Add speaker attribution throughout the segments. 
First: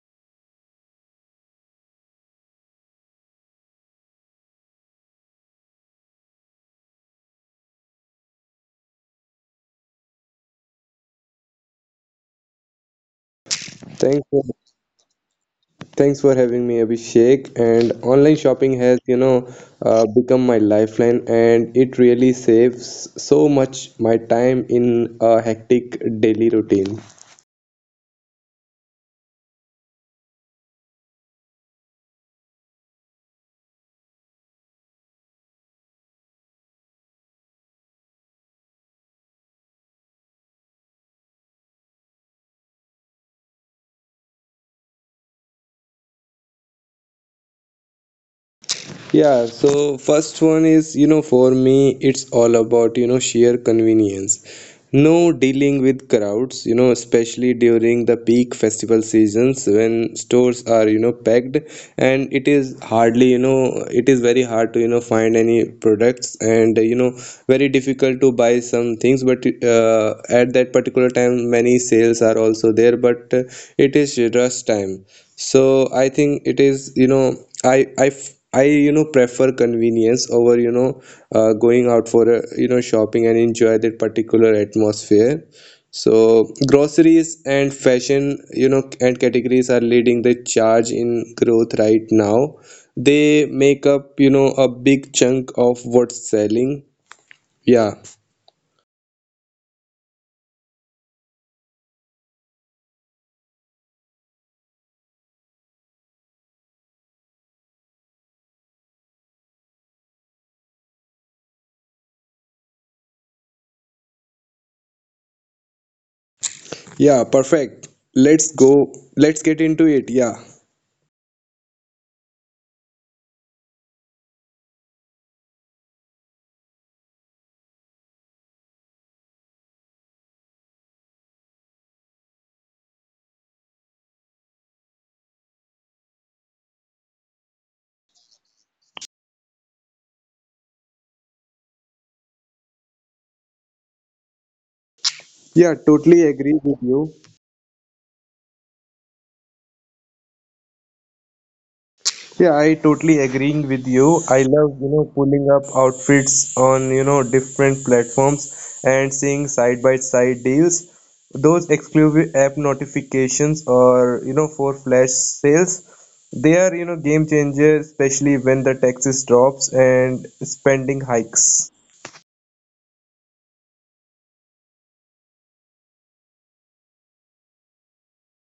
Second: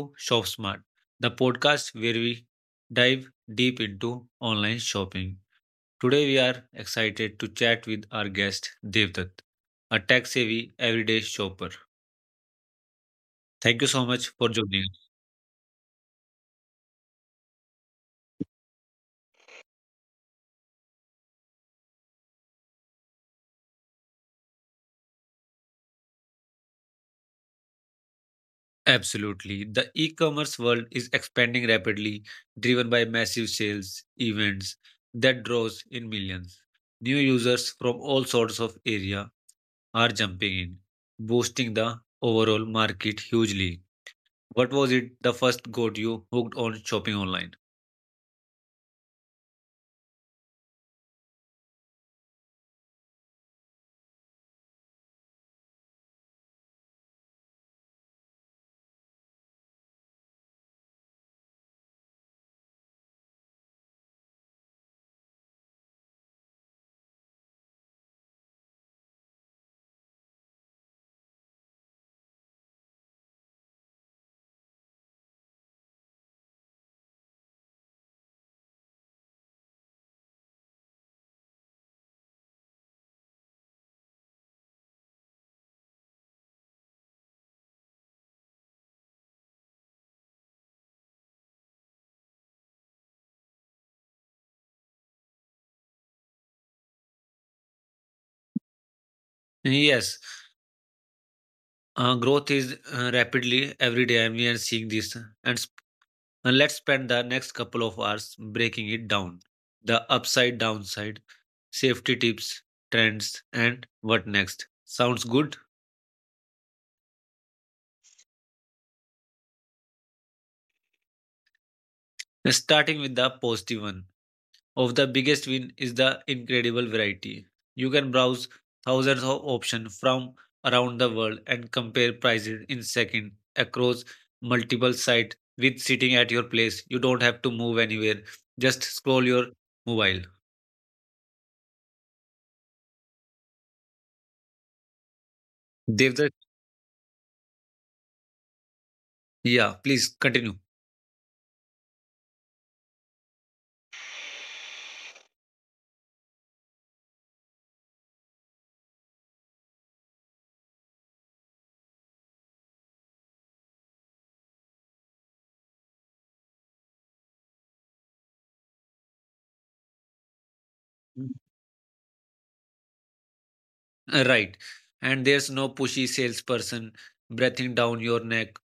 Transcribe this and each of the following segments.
Speaker 1: to Shop Smart, the podcast where we dive deep into online shopping. Today we are excited to chat with our guest Devdutt, a tech-savvy everyday shopper. Thank you so much
Speaker 2: Thanks
Speaker 1: for
Speaker 2: for,
Speaker 1: joining us.
Speaker 2: thanks for having me, Abhishek. And online shopping has, you know, become my lifeline, and it really saves so much my time in a hectic daily routine.
Speaker 1: Absolutely. The e-commerce world is expanding rapidly, driven by massive sales events that draws in millions. New users from all sorts of area are jumping in, boosting the overall market hugely. What was it the first got you hooked on shopping online?
Speaker 2: Yeah, so first one is, you know, for me, it's all about, you know, sheer convenience. No dealing with crowds, you know, especially during the peak festival seasons when stores are, you know, packed, and it is hardly, you know, it is very hard to, you know, find any products and, you know, very difficult to buy some things. But at that particular time, many sales are also there, but it is rush time. So I think it is, you know, I, you know, prefer convenience over, you know, going out for a, you know, shopping and enjoy that particular atmosphere. So groceries and fashion, you know, and categories are leading the charge in growth right now. They make up, you know, a big chunk of what's selling. Yeah,
Speaker 1: Yes, growth is rapidly every day, and we are seeing this. And sp- let's spend the next couple of hours breaking it down, the upside, downside, safety tips, trends, and what next. Sounds good?
Speaker 2: yeah, perfect. Let's go. Let's get into it. Yeah.
Speaker 1: Starting with the positive, one of the biggest win is the incredible variety. You can browse thousands of options from around the world and compare prices in seconds across multiple sites with sitting at your place. You don't have to move anywhere. Just scroll your mobile.
Speaker 2: Yeah,
Speaker 1: Devdas,
Speaker 2: totally agree with you.
Speaker 1: yeah, please continue.
Speaker 2: Yeah, I totally agreeing with you. I love, you know, pulling up outfits on, you know, different platforms and seeing side by side deals. Those exclusive app notifications or, you know, for flash sales, they are, you know, game changer, especially when the taxes drops and spending hikes.
Speaker 1: Right. And there's no pushy salesperson breathing down your neck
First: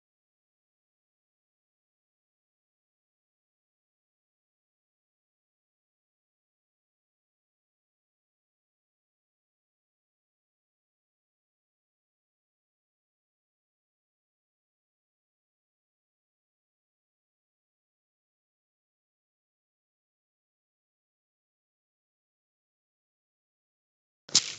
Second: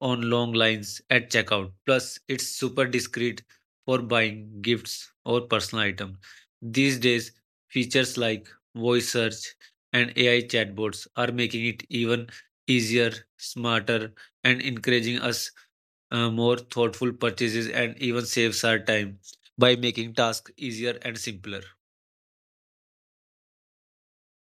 Speaker 1: on long lines at checkout. Plus, it's super discreet for buying gifts or personal items. These days, features like voice search and AI chatbots are making it even easier, smarter, and encouraging us more thoughtful purchases and even saves our time by making tasks easier and simpler.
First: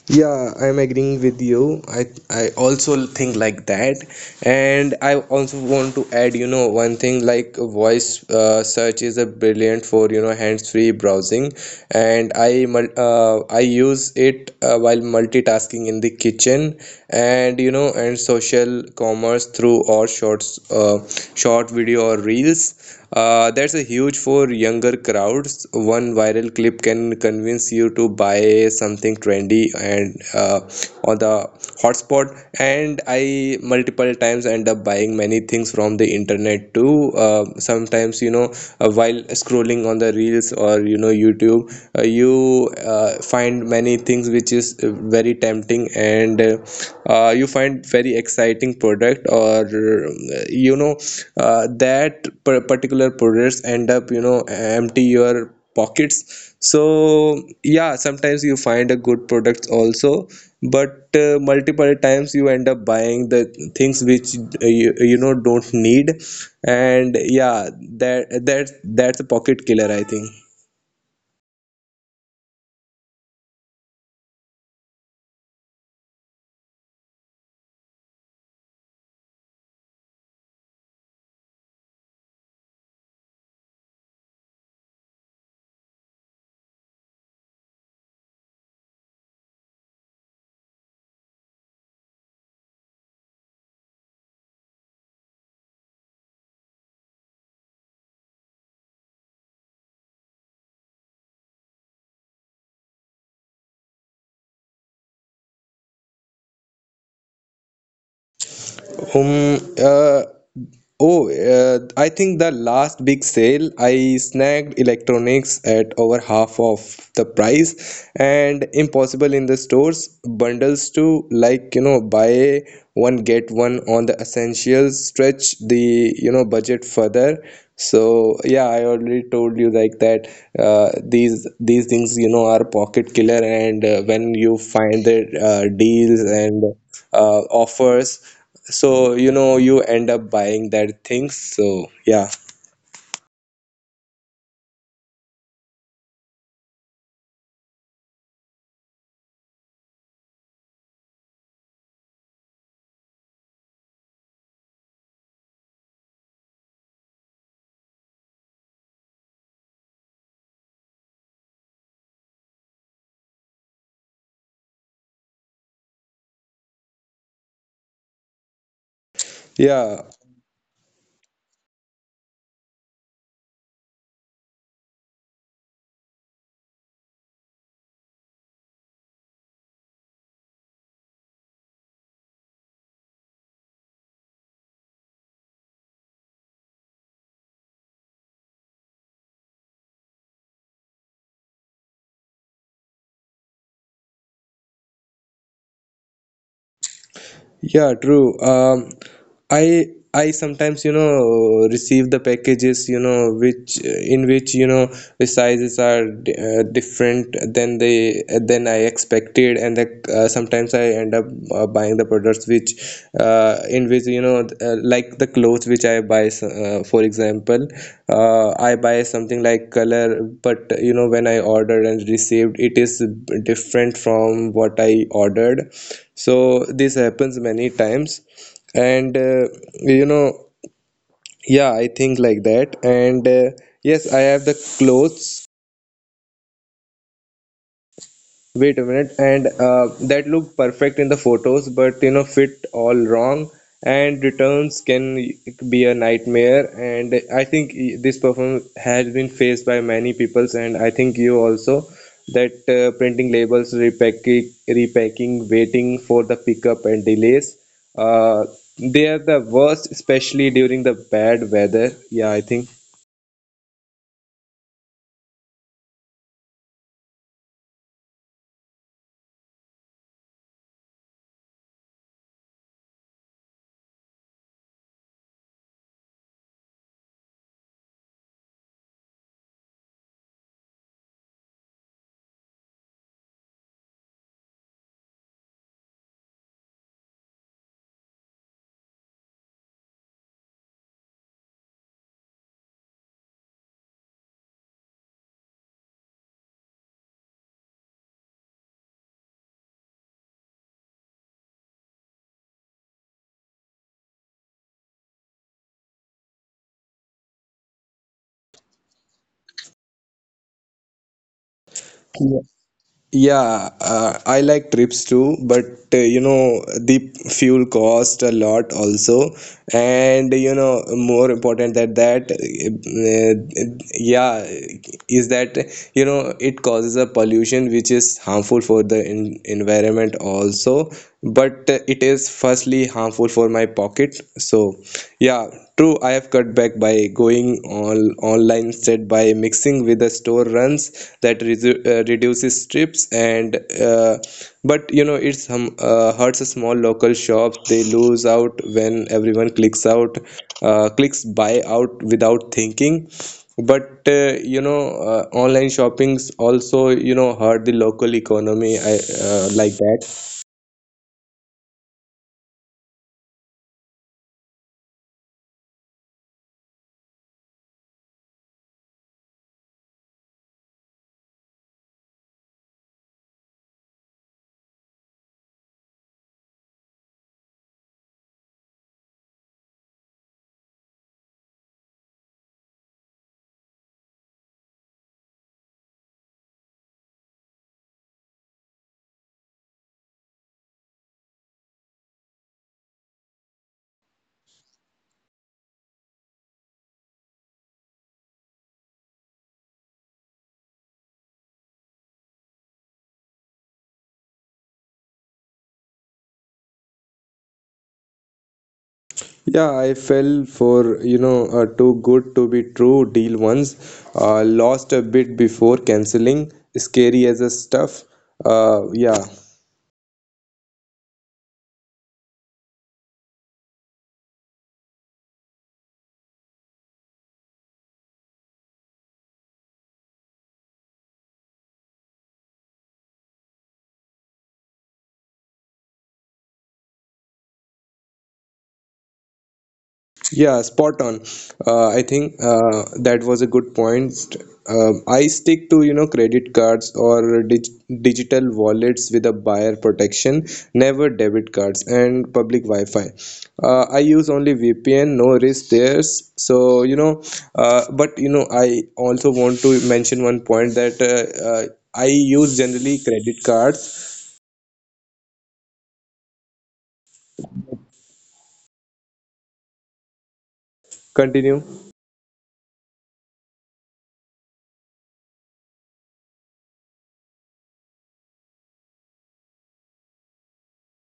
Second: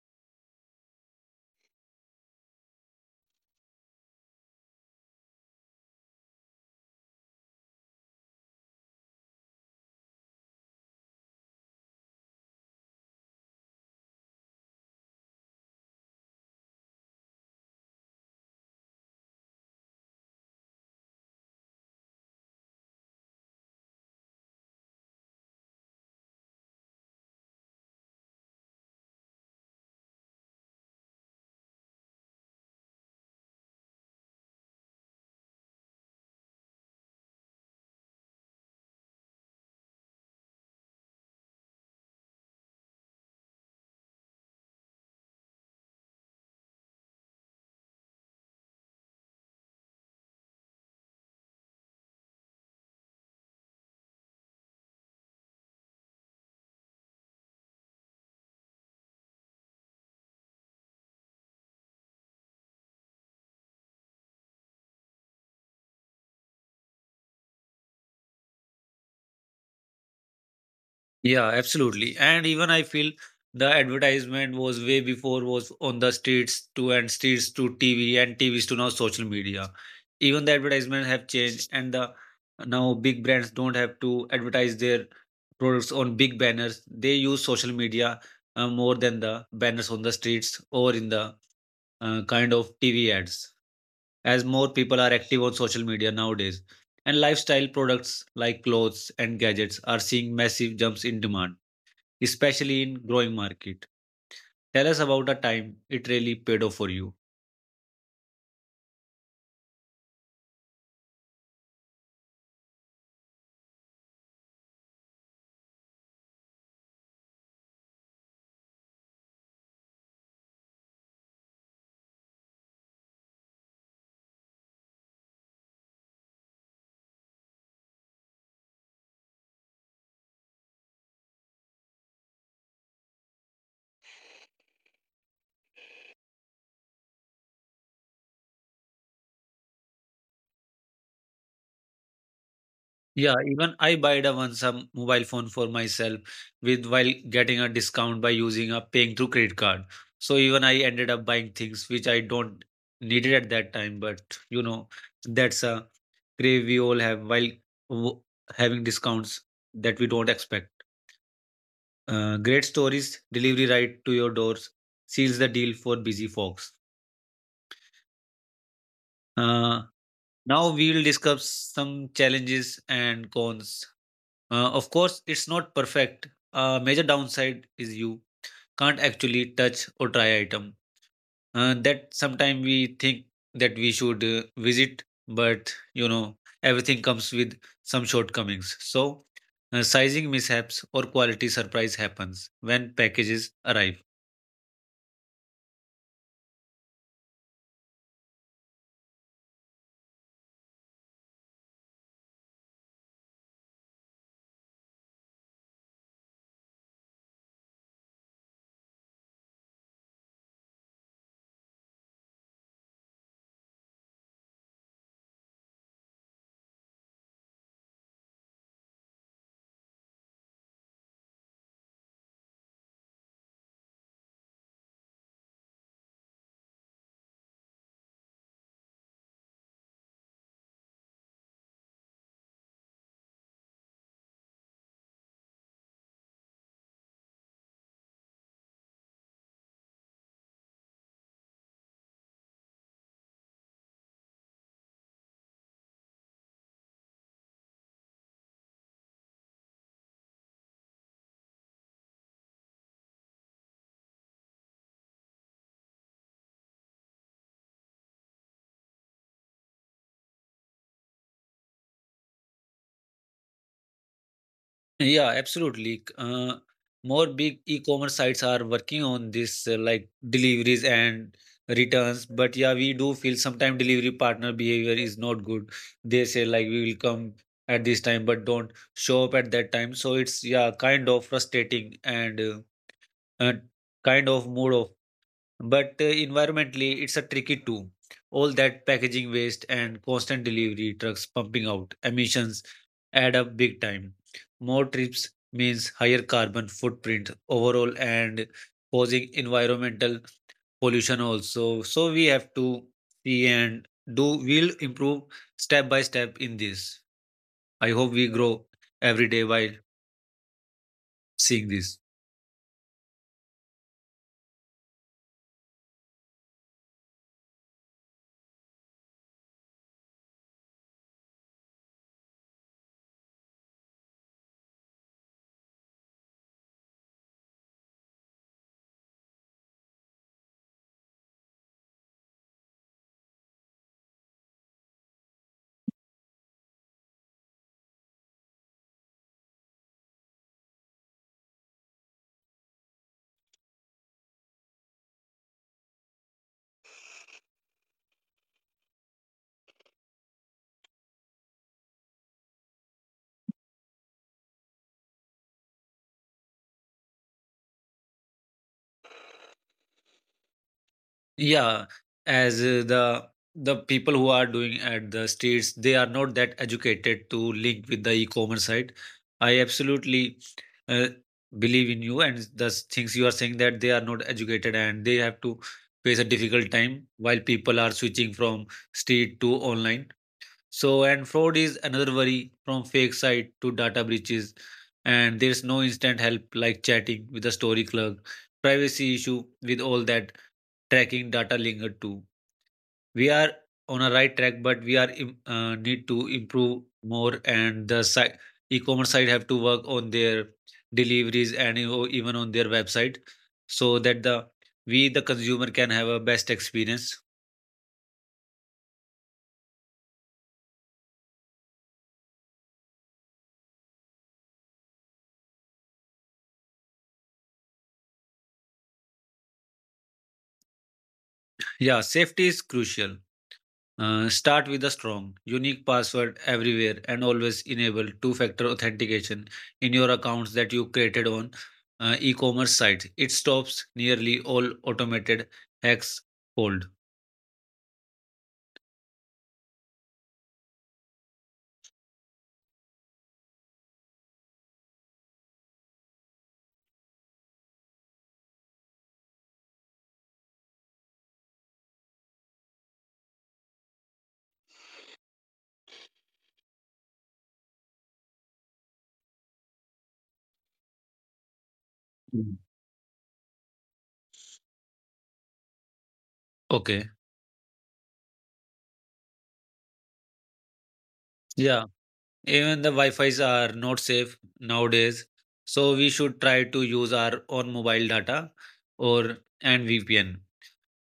Speaker 2: Yeah, I'm agreeing with you. I also think like that, and I also want to add, you know, one thing like voice search is a brilliant for, you know, hands-free browsing, and I use it while multitasking in the kitchen, and you know, and social commerce through or shorts, short video or reels. That's a huge for younger crowds. One viral clip can convince you to buy something trendy and uh, on the hotspot. And I multiple times end up buying many things from the internet too. Sometimes, you know, while scrolling on the reels or, you know, YouTube, you find many things which is very tempting. And. You find very exciting product or, you know, particular products end up, you know, empty your pockets. So yeah, sometimes you find a good product also, but multiple times you end up buying the things which you, you know, don't need. And yeah, that's a pocket killer, I think.
Speaker 1: Yeah, absolutely. And even I feel the advertisement was way before was on the streets to and streets to TV and TVs to now social media. Even the advertisement have changed and the now big brands don't have to advertise their products on big banners. They use social media more than the banners on the streets or in the kind of TV ads, as more people are active on social media nowadays. And lifestyle products like clothes and gadgets are seeing massive jumps in demand, especially in growing market. Tell us about a time it really paid off for you.
Speaker 2: um uh, Oh, I think the last big sale I snagged electronics at over half of the price and impossible in the stores, bundles too, like you know, buy one get one on the essentials, stretch the, you know, budget further. So yeah, I already told you like that, these things, you know, are pocket killer, and when you find the deals and offers, so you know, you end up buying that thing. So yeah,
Speaker 1: Yeah, even I bought a once some mobile phone for myself with while getting a discount by using a paying through credit card. So even I ended up buying things which I don't needed at that time, but you know that's a crave we all have while w- having discounts that we don't expect. Great stories, delivery right to your doors, seals the deal for busy folks. Uh,
Speaker 2: yeah.
Speaker 1: Now we'll discuss some challenges and cons. Of course, it's not perfect. A major downside is you can't actually touch or try item. That sometimes we think that we should visit, but you know everything comes with some shortcomings. So, sizing mishaps or quality surprise happens when packages arrive.
Speaker 2: Yeah, true. I I sometimes, you know, receive the packages, you know, which in which, you know, the sizes are different than they than I expected, and the, sometimes I end up buying the products which in which, you know, like the clothes which I buy. For example, I buy something like color, but you know, when I ordered and received, it is different from what I ordered. So this happens many times. And you know, yeah, I think like that. And yes, I have the clothes. Wait a minute, and that looked perfect in the photos, but you know, fit all wrong, and returns can be a nightmare. And I think this problem has been faced by many peoples, and I think you also, that printing labels, repacking, waiting for the pickup and delays. Uh, they are the worst, especially during the bad weather. Yeah, I think.
Speaker 1: Yeah, absolutely. More big e-commerce sites are working on this, like deliveries and returns. But yeah, we do feel sometimes delivery partner behavior is not good. They say like we will come at this time, but don't show up at that time. So it's, yeah, kind of frustrating and uh, kind of mood off. But environmentally, it's a tricky too. All that packaging waste and constant delivery trucks pumping out emissions add up big time. More trips means higher carbon footprint overall and causing environmental pollution also. So we have to see and do, we'll improve step by step in this. I hope we grow every day while seeing this.
Speaker 2: Yeah, I like trips too, but you know, the fuel cost a lot also, and you know, more important than that, yeah, is that, you know, it causes a pollution which is harmful for the en environment also, but it is firstly harmful for my pocket. So yeah, true, I have cut back by going all online instead by mixing with the store runs that reduces trips and uh, but you know, it's hurts small local shops. They lose out when everyone clicks buy out without thinking. But you know, online shoppings also, you know, hurt the local economy, I, like that.
Speaker 1: Yeah, as the people who are doing at the states, they are not that educated to link with the e-commerce site. I absolutely uh, believe in you and the things you are saying that they are not educated and they have to face a difficult time while people are switching from street to online. So, and fraud is another worry, from fake site to data breaches. And there's no instant help like chatting with a story clerk, privacy issue with all that tracking data linked to. We are on a right track, but we need to improve more. And the site, e-commerce site have to work on their deliveries and or even on their website, so that the we the consumer can have a best experience.
Speaker 2: Yeah, I fell for, you know, a too good to be true deal once, lost a bit before canceling. Scary as a stuff. Yeah.
Speaker 1: Yeah, safety is crucial. Start with a strong, unique password everywhere and always enable two factor authentication in your accounts that you created on e commerce sites. It stops nearly all automated hacks cold.
Speaker 2: Yeah, spot on. I think that was a good point. I stick to, you know, credit cards or digital wallets with a buyer protection, never debit cards and public Wi-Fi. I use only VPN, no risk there. So you know, but you know, I also want to mention one point that uh, I
Speaker 1: Mm.
Speaker 2: use generally credit cards.
Speaker 1: Okay.
Speaker 2: Continue.
Speaker 1: Yeah. Even the Wi Fi's are not safe nowadays. So we should try to use our own mobile data or and VPN.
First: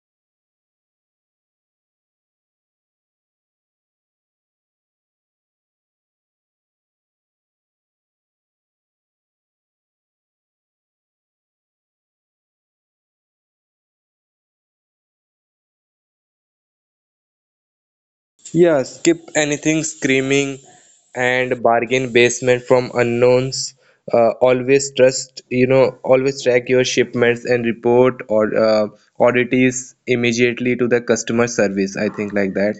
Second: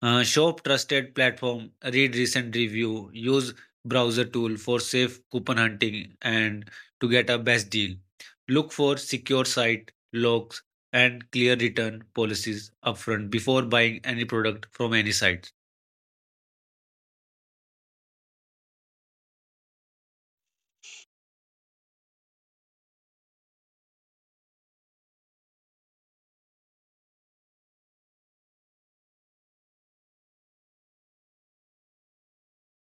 Speaker 1: Shop trusted platform, read recent review, use browser tool for safe coupon hunting and to get a best deal. Look for secure site logs and clear return policies upfront before buying any product from any site.
Speaker 2: Yeah, skip anything screaming and bargain basement from unknowns. Always trust, you know, always track your shipments and report or oddities immediately to the customer service. I think like that.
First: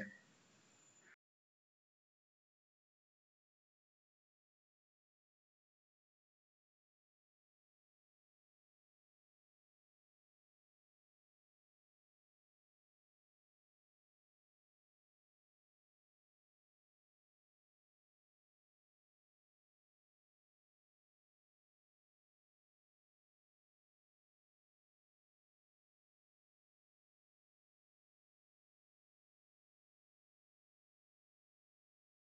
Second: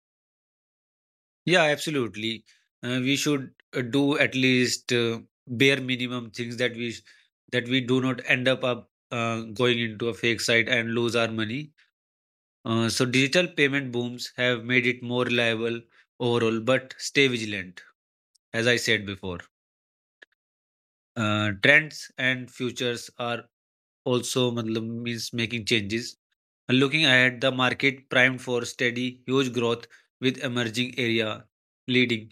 Speaker 1: Yeah, absolutely. We should do at least bare minimum things that we do not end up going into a fake site and lose our money. So digital payment booms have made it more reliable overall, but stay vigilant. As I said before, trends and futures are also matlab means making changes. And looking ahead, the market primed for steady, huge growth with emerging area leading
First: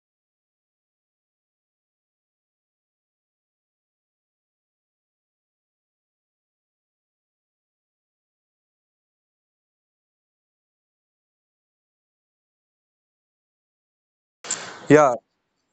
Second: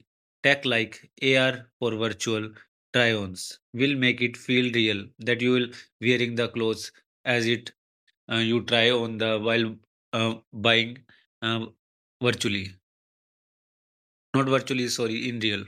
Speaker 1: tech like AR for virtual try-ons will make it feel real that you will wearing the clothes as it you try on the while buying uh, virtually, not virtually,
Speaker 2: Yeah,
Speaker 1: sorry, in real.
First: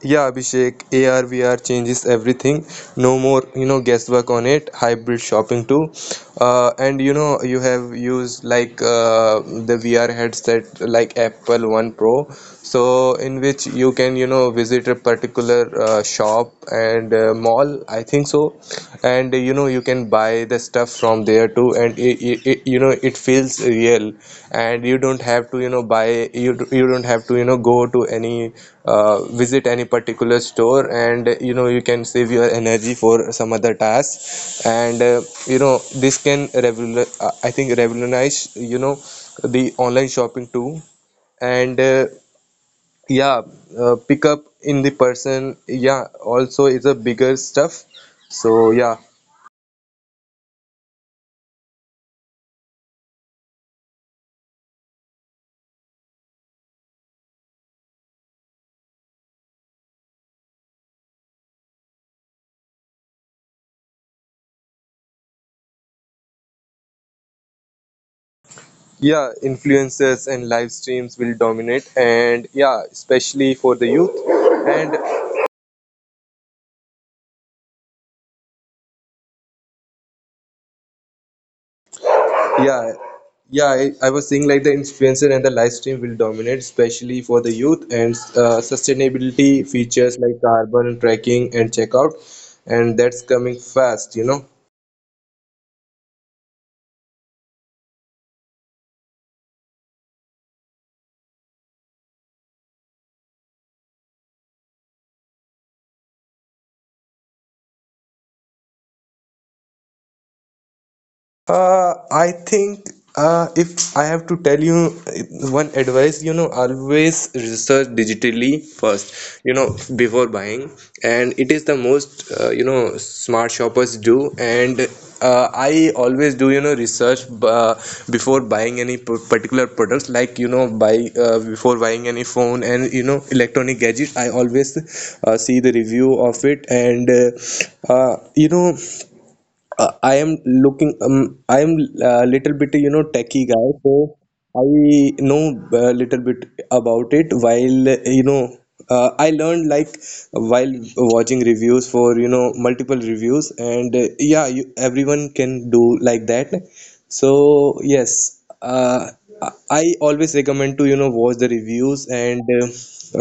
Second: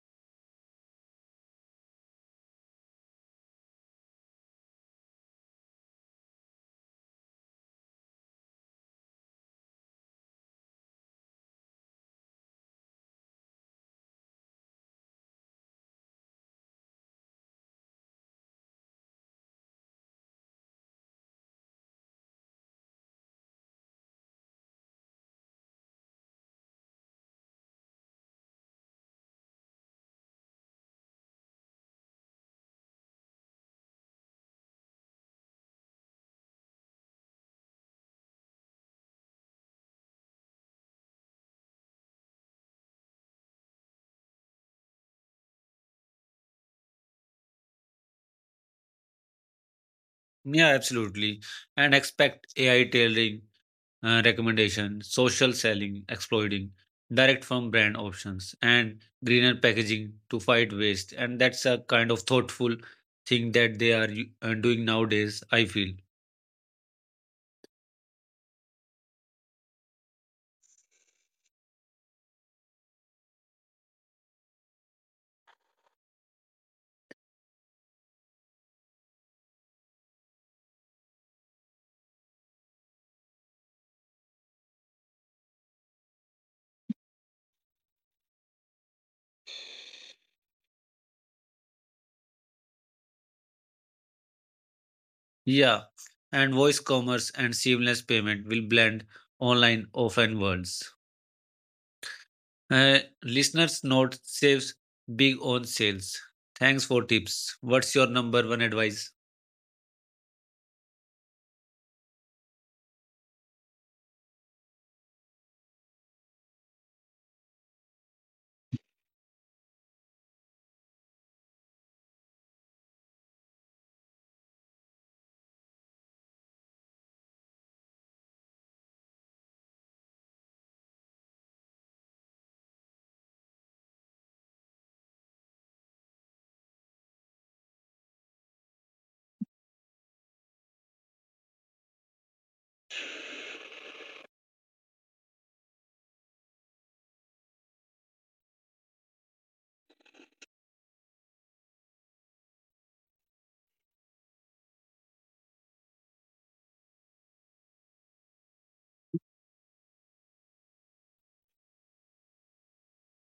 Speaker 2: yeah, Abhishek, AR VR changes everything. No more, you know, guesswork on it. Hybrid shopping too, and you know, you have used like the VR headset, like Apple One Pro, so in which you can, you know, visit a particular shop and mall, I think so, and you know, you can buy the stuff from there too, and you know, it feels real. And you don't have to, you know, you don't have to, you know, go to any, visit any particular store, and you know, you can save your energy for some other task. And you know, this can I think revolutionize, you know, the online shopping too. And yeah, pick up in the person, yeah, also is a bigger stuff. So yeah,
Speaker 1: Yeah, absolutely. And expect ai tailoring recommendation, social selling, exploiting, direct from brand options, and greener packaging to fight waste. And that's a kind of thoughtful thing that they are doing nowadays, I feel.
Speaker 2: yeah, influencers and live streams will dominate, and yeah, especially for the youth. And yeah, yeah, I was saying like the influencer and the live stream will dominate especially for the youth, and sustainability features like carbon tracking and checkout, and that's coming fast, you know.
Speaker 1: Yeah. And voice commerce and seamless payment will blend online, offline worlds. Listeners' note saves big on sales. Thanks for tips. What's your number one advice?
Speaker 2: I think if I have to tell you one advice, you know, always research digitally first, you know, before buying, and it is the most, you know, smart shoppers do. And I always do, you know, research before buying any particular products, like, you know, buy before buying any phone and, you know, electronic gadgets. I always see the review of it, and you know, I am looking, I am a little bit, you know, techie guy. So I know a little bit about it while, you know, I learned like while watching reviews for, you know, multiple reviews. And yeah, you, everyone can do like that. So yes, I always recommend to, you know, watch the reviews and uh,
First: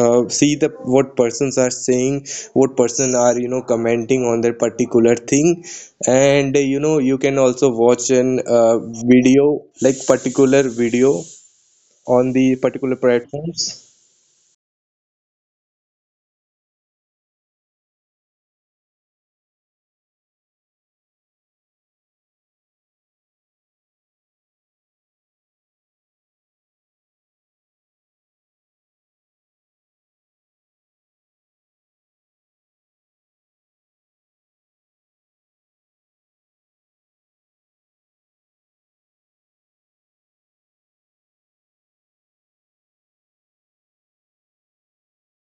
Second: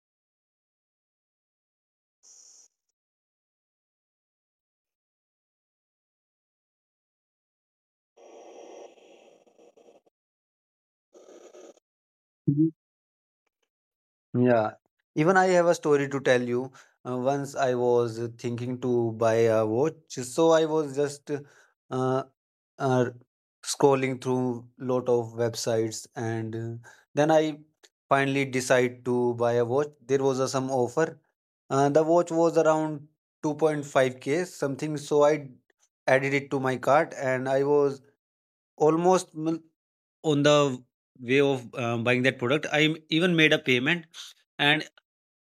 Speaker 2: uh, see the what persons are saying, what person are, you know, commenting on that particular thing, and you know, you can also watch an video, like particular video on the particular platforms.
Speaker 1: Yeah, even I have a story to tell you. Once I was thinking to buy a watch, so I was just uh, uh, scrolling through lot of websites, and then I finally decide to buy a watch. There was a, some offer. The watch was around 2.5k something, so I added it to my cart, and I was almost on the way of buying that product. I even made a payment and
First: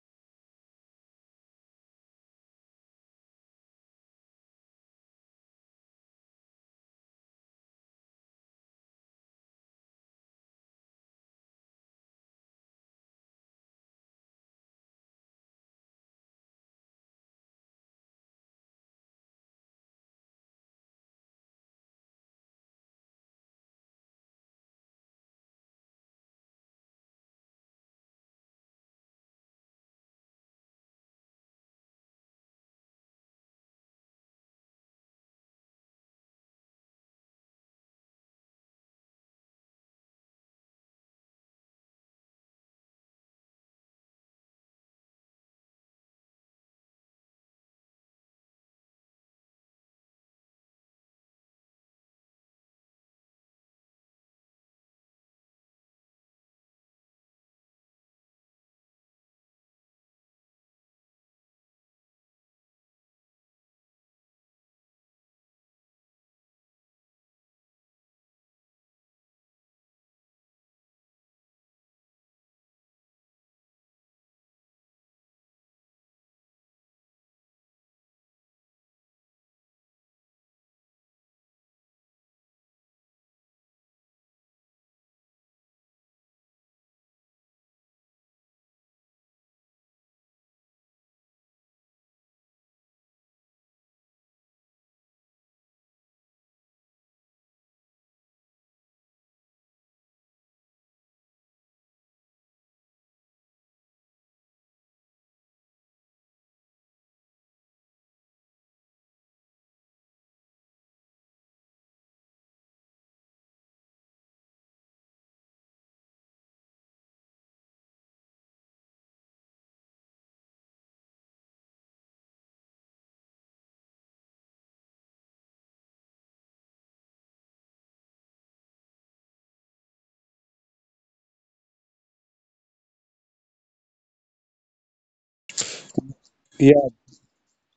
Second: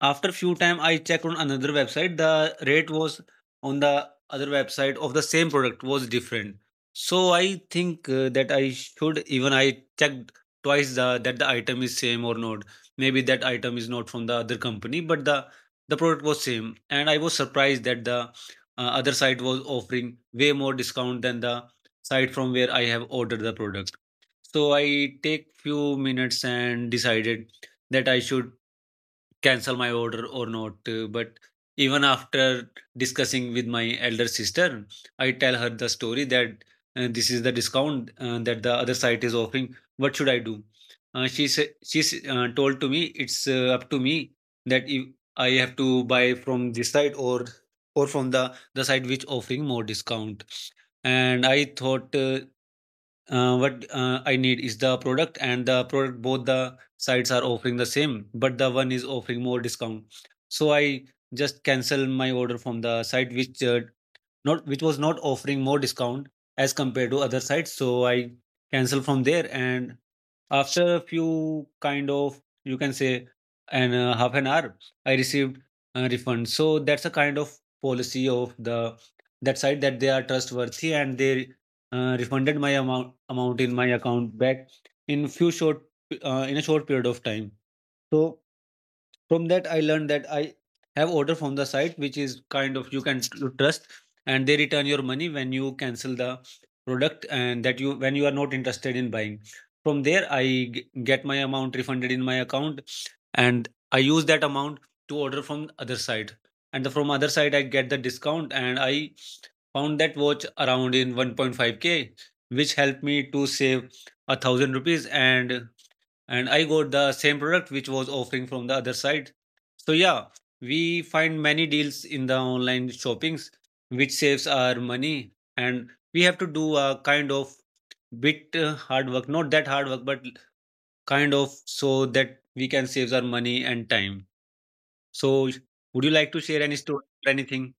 Speaker 1: after few time, I checked on another website. The rate was on the other website of the same product was different. So I think that I should, even I checked twice the, that the item is same or not. Maybe that item is not from the other company, but the product was same. And I was surprised that the other site was offering way more discount than the site from where I have ordered the product. So I take few minutes and decided that I should cancel my order or not. But even after discussing with my elder sister, I tell her the story that this is the discount that the other site is offering. What should I do? She said, she's told to me it's up to me that if I have to buy from this site or from the site which offering more discount. And I thought what I need is the product and the product both the sites are offering the same, but the one is offering more discount. So I just cancel my order from the site which not which was not offering more discount as compared to other sites. So I canceled from there, and after a few kind of you can say, and half an hour, I received a refund. So that's a kind of policy of the that site that they are trustworthy and they refunded my amount in my account back in few short, in a short period of time. So from that I learned that I have order from the site which is kind of you can trust, and they return your money when you cancel the product and that you when you are not interested in buying from there. I get my amount refunded in my account, and I use that amount to order from other side, and from other side I get the discount and I found that watch around in 1.5k, which helped me to save a 1,000 rupees, and I got the same product which was offering from the other side. So yeah, we find many deals in the online shoppings which saves our money and we have to do a kind of bit hard work, not that hard work, but kind of so that we can save our money and time. So would you like to share any
Speaker 2: Yeah,
Speaker 1: story or anything?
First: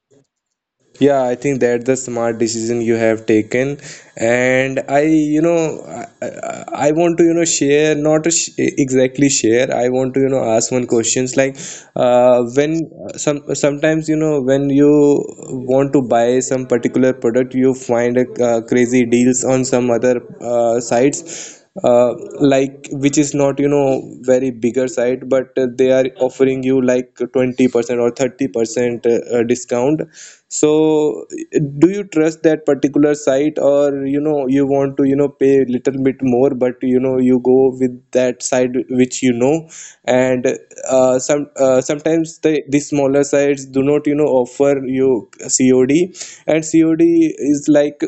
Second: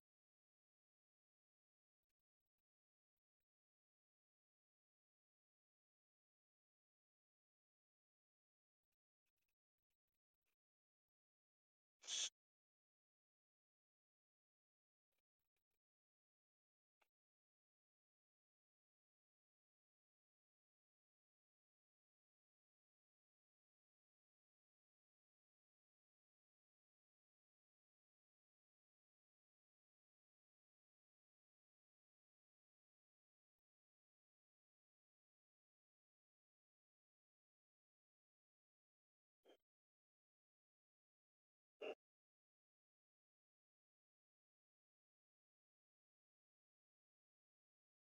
Speaker 2: yeah, I think that's the smart decision you have taken, and I, you know, I want to, you know, share, not to exactly share. I want to, you know, ask one questions like, when some sometimes, you know, when you want to buy some particular product, you find a, crazy deals on some other sites. Uh, like which is not, you know, very bigger site, but they are offering you like 20% or 30% discount. So do you trust that particular site, or you know, you want to, you know, pay a little bit more, but you know, you go with that site which you know. And sometimes the smaller sites do not, you know, offer you COD, and COD is like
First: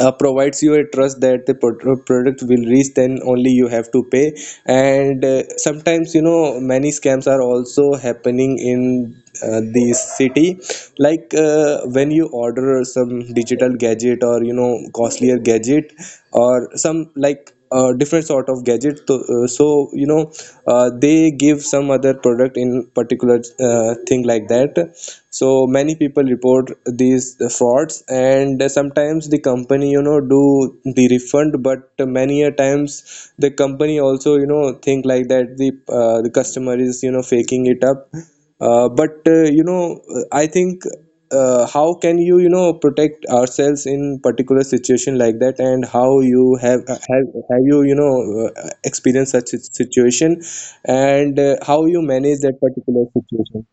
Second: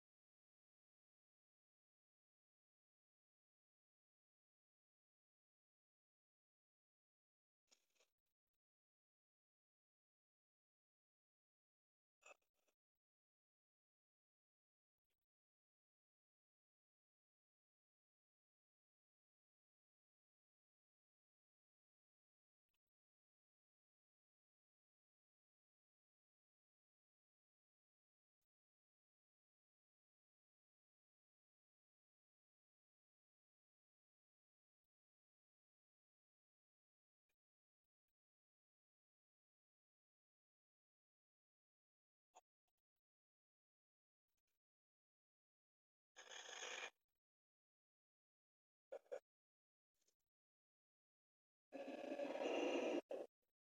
Speaker 2: provides you a trust that the product will reach, then only you have to pay. And sometimes, you know, many scams are also happening in the city, like when you order some digital gadget or, you know, costlier gadget or some, like, different sort of gadget to, so you know, they give some other product in particular, thing like that. So many people report these frauds, and sometimes the company, you know, do the refund, but many a times the company also, you know, think like that, the, the customer is, you know, faking it up. But you know, I think how can you, you know, protect ourselves in particular situation like that, and how you have you, you know, experienced such a situation, and how you manage that particular situation.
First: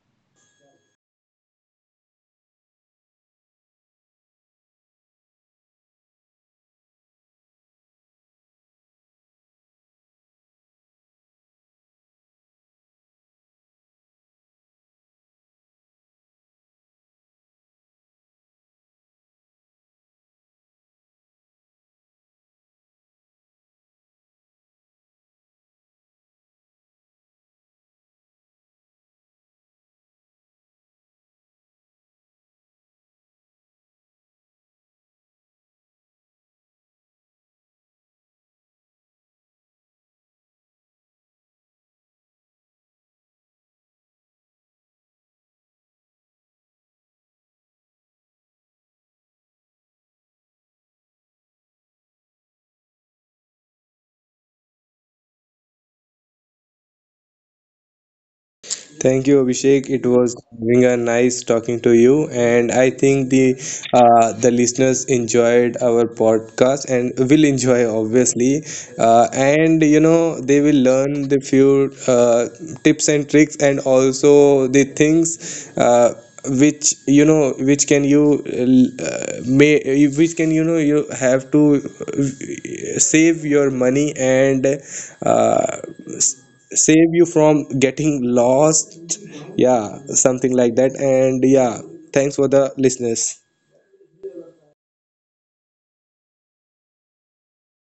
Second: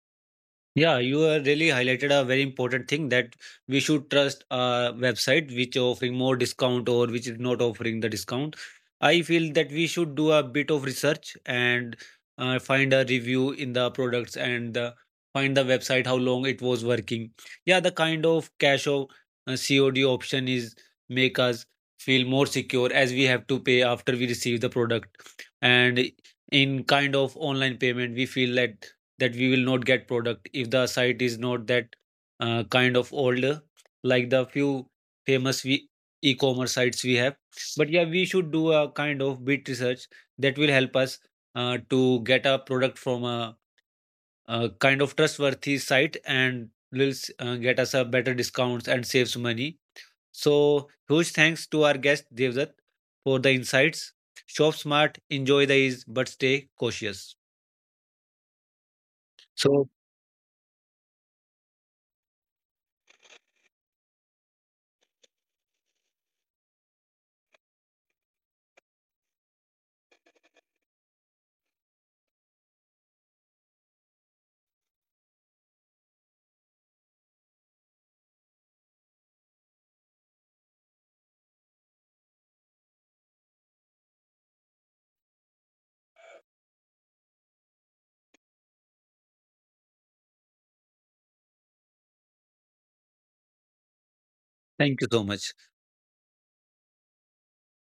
Speaker 1: Yeah, you really highlighted a very important thing that we should trust a website which offering more discount or which is not offering the discount. I feel that we should do a bit of research and find a review in the products and find the website how long it was working. Yeah, the kind of cash or COD option is make us feel more secure as we have to pay after we receive the product, and in kind of online payment we feel that that we will not get product if the site is not that kind of old, like the few famous we, e-commerce sites we have. But yeah, we should do a kind of bit research that will help us to get a product from a kind of trustworthy site and will get us a better discounts and saves money. So huge thanks to our guest Devdutt for the insights. Shop smart, enjoy the ease but stay cautious.
Speaker 2: Thank you,
Speaker 1: So
Speaker 2: Abhishek. It was being a nice talking to you, and I think the, the listeners enjoyed our podcast and will enjoy obviously, and you know, they will learn the few tips and tricks and also the things. Which you know, which can, you know, you have to save your money and uh, save you from getting lost. Yeah, something like that. And yeah, thanks for the listeners.
Speaker 1: thank you so much.